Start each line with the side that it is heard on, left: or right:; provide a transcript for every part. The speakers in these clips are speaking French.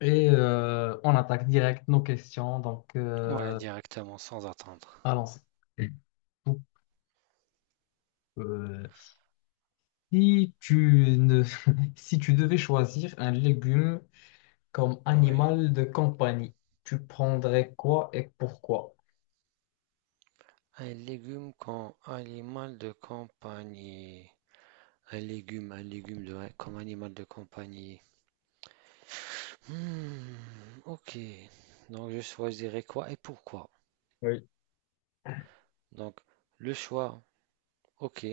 left: On attaque direct nos questions.
right: Ouais, directement, sans attendre.
left: Allons-y. Donc, euh, si tu ne... Si tu devais choisir un légume comme
right: Oui.
left: animal de compagnie, tu prendrais quoi et pourquoi?
right: Un légume comme animal de compagnie. Un légume de, comme animal de compagnie. Hmm, ok. Donc je choisirais quoi et pourquoi?
left: Oui.
right: Donc le choix, ok.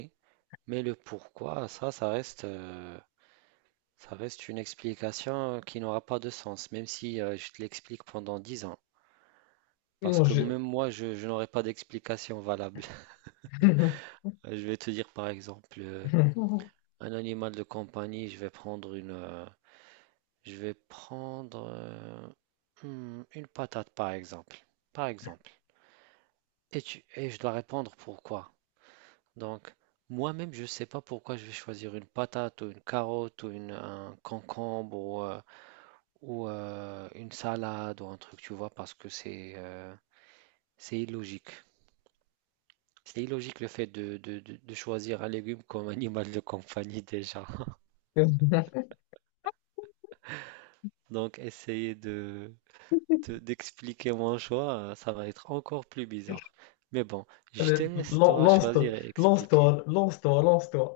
right: Mais le pourquoi, ça, ça reste une explication qui n'aura pas de sens, même si je te l'explique pendant 10 ans. Parce
left: Mon
right: que
left: Dieu.
right: même moi, je n'aurai pas d'explication valable. Je vais te dire par exemple. Un animal de compagnie, je vais prendre je vais prendre une patate par exemple. Par exemple. Et je dois répondre pourquoi. Donc, moi-même, je ne sais pas pourquoi je vais choisir une patate ou une carotte ou un concombre ou une salade ou un truc, tu vois, parce que c'est illogique. C'est illogique le fait de choisir un légume comme animal de compagnie déjà. Donc, essayez de, d'expliquer mon choix, ça va être encore plus bizarre. Mais bon, je te
left: Allez,
right: laisse toi
left: lance-toi,
right: choisir et expliquer.
left: lance-toi, lance-toi, lance-toi.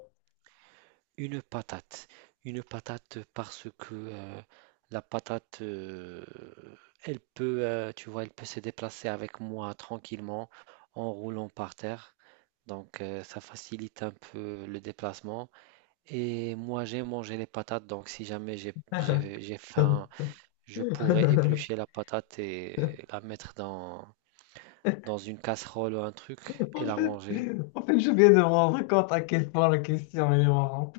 right: Une patate. Une patate parce que la patate, elle peut, tu vois, elle peut se déplacer avec moi tranquillement en roulant par terre. Donc ça facilite un peu le déplacement. Et moi j'ai mangé les patates, donc si jamais j'ai faim, je pourrais éplucher la patate et la mettre dans une casserole ou un truc et
left: En
right: la
left: fait,
right: manger.
left: en fait, je viens de me rendre compte à quel point la question elle est marrante.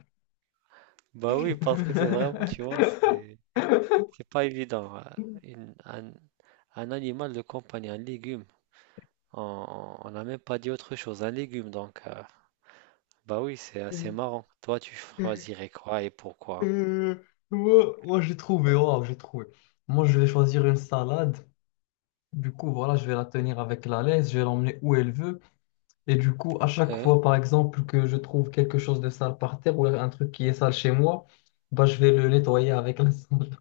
right: Bah oui, parce que c'est vraiment, tu vois, c'est pas évident. Une- un, un animal de compagnie, un légume, on on n'a même pas dit autre chose, un légume, donc bah oui, c'est assez marrant. Toi, tu choisirais quoi et pourquoi?
left: Euh, moi, j'ai trouvé, waouh, j'ai trouvé. Moi, je vais choisir une salade. Du coup, voilà, je vais la tenir avec la laisse, je vais l'emmener où elle veut. Et du coup, à chaque
right: Hein.
left: fois, par exemple, que je trouve quelque chose de sale par terre ou un truc qui est sale chez moi, bah, je vais le nettoyer avec la sonde.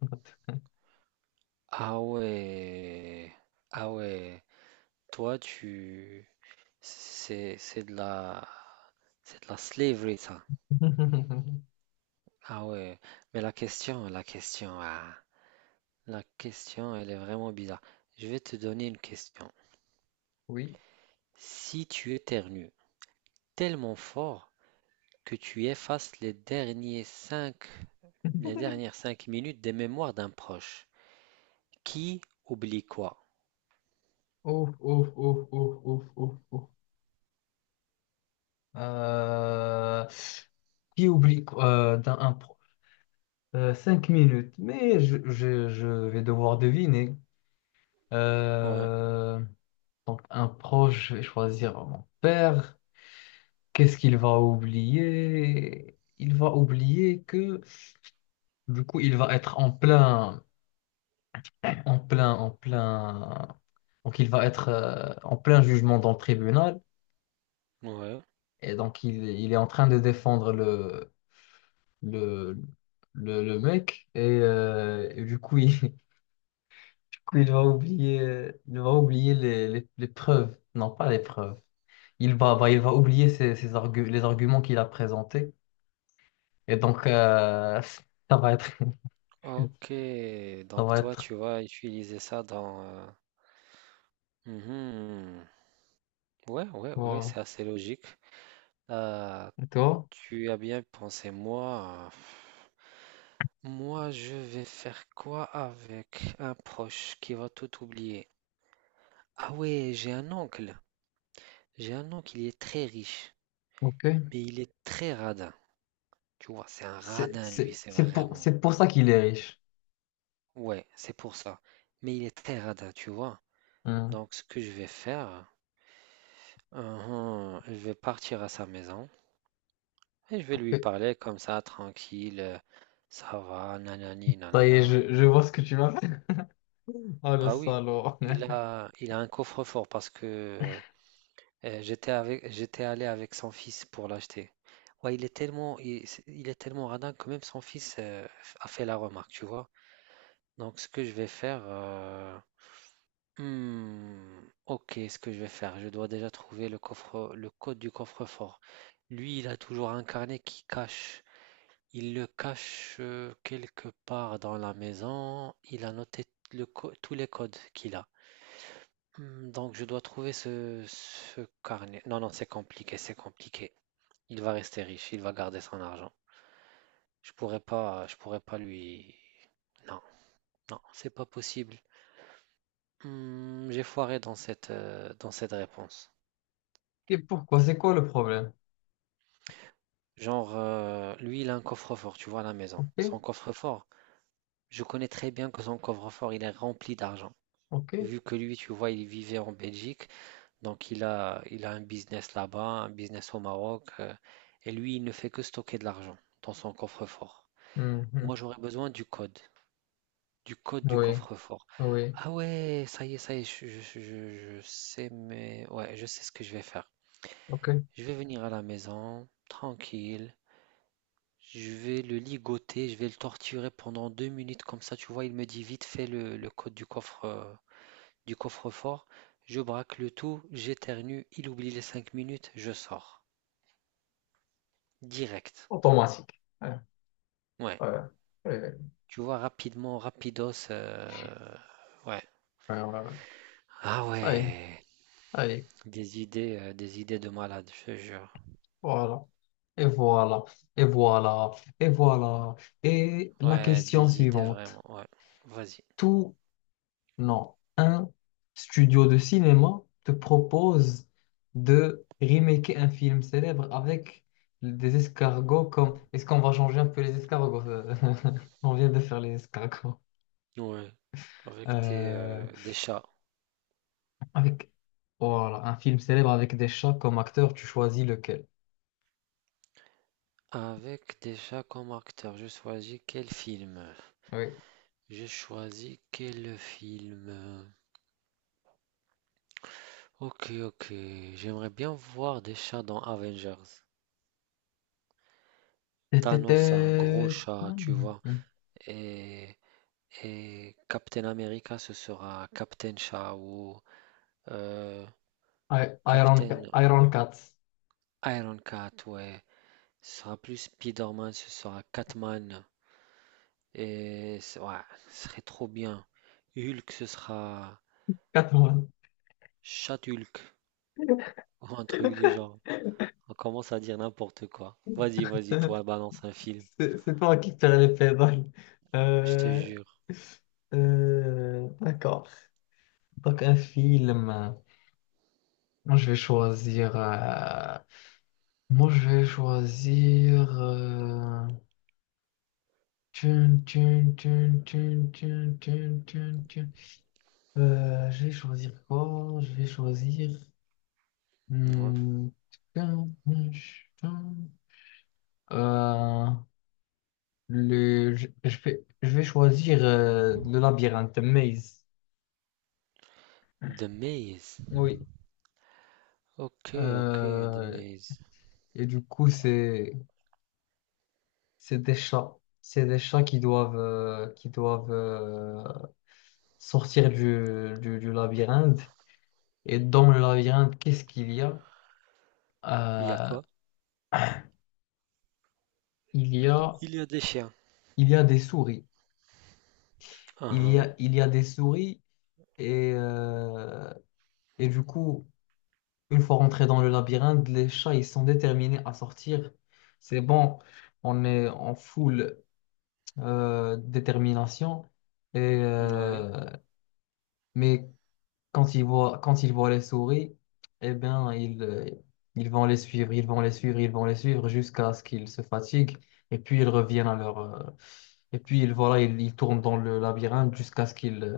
right: Ah ouais, ah ouais, toi, tu c'est c'est de la c'est de la slavery ça. Ah ouais, mais la question, ah. La question, elle est vraiment bizarre. Je vais te donner une question.
left: Oui.
right: Si tu éternues tellement fort que tu effaces les dernières 5 minutes des mémoires d'un proche, qui oublie quoi?
left: Ouf, ouf, ouf, ouf, ouf, ouf, ouf. Euh, Qui oublie dans un pro... 5 minutes, mais je vais devoir deviner.
right: Ouais,
left: Euh, Donc, un proche, je vais choisir mon père. Qu'est-ce qu'il va oublier? Il va oublier que... Du coup, il va être en plein... Donc, il va être en plein jugement dans le tribunal.
right: ouais.
left: Et donc, il est en train de défendre le, le mec. Et du coup, du coup, il va oublier les preuves. Non, pas les preuves. Il va, bah, il va oublier les arguments qu'il a présentés. Et donc, euh, ça va être.
right: Ok,
left: Ça
right: donc
left: va
right: toi,
left: être.
right: tu vas utiliser ça dans... mhm. Ouais, ouais, ouais,
left: Voilà.
right: c'est assez logique. Euh,
left: Et toi?
right: Tu as bien pensé, moi. Moi, je vais faire quoi avec un proche qui va tout oublier? Ah ouais, j'ai un oncle. J'ai un oncle, il est très riche,
left: Ok.
right: mais il est très radin. Tu vois, c'est un radin, lui, c'est vraiment.
left: C'est pour ça qu'il est riche.
right: Ouais, c'est pour ça. Mais il est très radin, tu vois.
left: Hein.
right: Donc, ce que je vais faire, uhum, je vais partir à sa maison et je vais lui parler comme ça, tranquille. Ça va, nanani,
left: Ça y est,
right: nanana.
left: je vois ce que tu m'as fait. Ah, le
right: Bah oui,
left: salaud.
right: il a un coffre-fort parce que j'étais allé avec son fils pour l'acheter. Ouais, il est tellement radin que même son fils a fait la remarque, tu vois. Donc ce que je vais faire, hmm, ok, ce que je vais faire, je dois déjà trouver le coffre, le code du coffre-fort. Lui, il a toujours un carnet qui cache, il le cache quelque part dans la maison. Il a noté tous les codes qu'il a. Donc je dois trouver ce carnet. Non, non, c'est compliqué, c'est compliqué. Il va rester riche, il va garder son argent. Je pourrais pas lui. Non, non, c'est pas possible. J'ai foiré dans dans cette réponse.
left: Et pourquoi? C'est quoi le problème?
right: Genre, lui, il a un coffre-fort, tu vois, à la maison.
left: Ok,
right: Son coffre-fort, je connais très bien que son coffre-fort, il est rempli d'argent.
left: ok.
right: Vu que lui, tu vois, il vivait en Belgique. Donc, il a un business là-bas, un business au Maroc, et lui, il ne fait que stocker de l'argent dans son coffre-fort.
left: Mhm.
right: Moi, j'aurais besoin du code, du code du
left: Oui,
right: coffre-fort.
left: oui,
right: Ah ouais, ça y est, je sais, mais ouais, je sais ce que je vais faire.
left: ok.
right: Je vais venir à la maison, tranquille. Je vais le ligoter, je vais le torturer pendant 2 minutes comme ça. Tu vois, il me dit vite fait le code du coffre, du coffre-fort. Je braque le tout, j'éternue, il oublie les 5 minutes, je sors. Direct.
left: Automatique. Ouais,
right: Ouais.
left: ouais, ouais,
right: Tu vois, rapidement, rapidos. Ouais.
left: ouais, ouais, ouais, ouais.
right: Ah
left: Ça y est,
right: ouais.
left: ça y est.
right: Des idées de malade, je te jure.
left: Voilà. Et voilà, et voilà, et voilà. Et la
right: Ouais,
left: question
right: des idées
left: suivante.
right: vraiment. Ouais. Vas-y.
left: Tout Non, un studio de cinéma te propose de remaker un film célèbre avec des escargots comme... Est-ce qu'on va changer un peu les escargots? On vient de faire les escargots.
right: Ouais. Avec
left: Euh,
right: des chats.
left: Avec... Voilà, un film célèbre avec des chats comme acteurs, tu choisis lequel?
right: Avec des chats comme acteur, je choisis quel film?
left: Oui.
right: J'ai choisi quel film? Ok, ok. J'aimerais bien voir des chats dans Avengers. Thanos a un gros
left: Tétété.
right: chat, tu vois.
left: Hmm.
right: Et Et Captain America, ce sera Captain Shaw ou euh,
left: Iron,
right: Captain
left: Iron Cats.
right: Ironcat, ouais. Ce sera plus Spider-Man, ce sera Catman. Ouais, ce serait trop bien. Hulk, ce sera
left: Catwoman.
right: Chat-Hulk ou un truc du genre. On commence à dire n'importe quoi. Vas-y, vas-y, toi, balance un film.
left: C'est toi qui tire les pédales.
right: Je te
left: Euh,
right: jure.
left: d'accord. Donc un film. Moi je vais choisir. euh, Moi je vais choisir. Tun, tun, tun, tun, tun, tun, tun, tun. Je vais choisir quoi? Je vais choisir.
right: Ouais.
left: hmm, Tun, tun, tun. Euh, le, je vais, Je vais choisir le labyrinthe Maze.
right: The Maze.
left: Oui.
right: Ok, ok, The
left: Euh,
right: Maze.
left: et du coup, c'est des chats. C'est des chats qui doivent sortir du labyrinthe. Et dans le labyrinthe, qu'est-ce qu'il y a?
right: Il y a
left: Euh,
right: quoi?
left: il y a,
right: Il y a des chiens.
left: il y a des souris.
right: Ah,
left: Il y a des souris. Et, euh, et du coup, une fois rentrés dans le labyrinthe, les chats, ils sont déterminés à sortir. C'est bon, on est en full détermination. Et,
right: ah, ouais.
left: euh, Mais quand ils voient les souris, eh bien, ils vont les suivre, ils vont les suivre, ils vont les suivre jusqu'à ce qu'ils se fatiguent. Et puis, ils reviennent à leur... euh, et puis, ils tournent dans le labyrinthe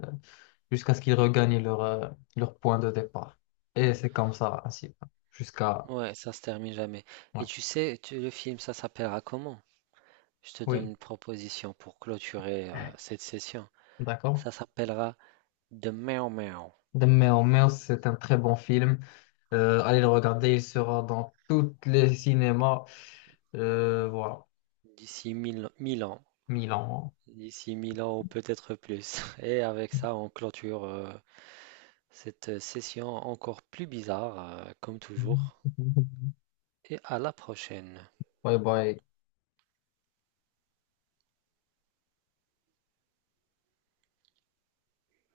left: jusqu'à ce qu'ils regagnent leur point de départ. Et c'est comme ça, ainsi, jusqu'à...
right: Ouais, ça se termine jamais.
left: ouais.
right: Le film, ça s'appellera comment? Je te donne
left: Oui,
right: une proposition pour clôturer cette session.
left: d'accord.
right: Ça s'appellera The Meow Meow.
left: The Meow Meow, c'est un très bon film. Allez le regarder, il sera dans tous les cinémas. Voilà,
right: D'ici 1000 1000 ans.
left: Milan. Hein.
right: D'ici 1000 ans ou peut-être plus. Et avec ça, on clôture cette session encore plus bizarre, comme toujours. Et à la prochaine.
left: Bye bye.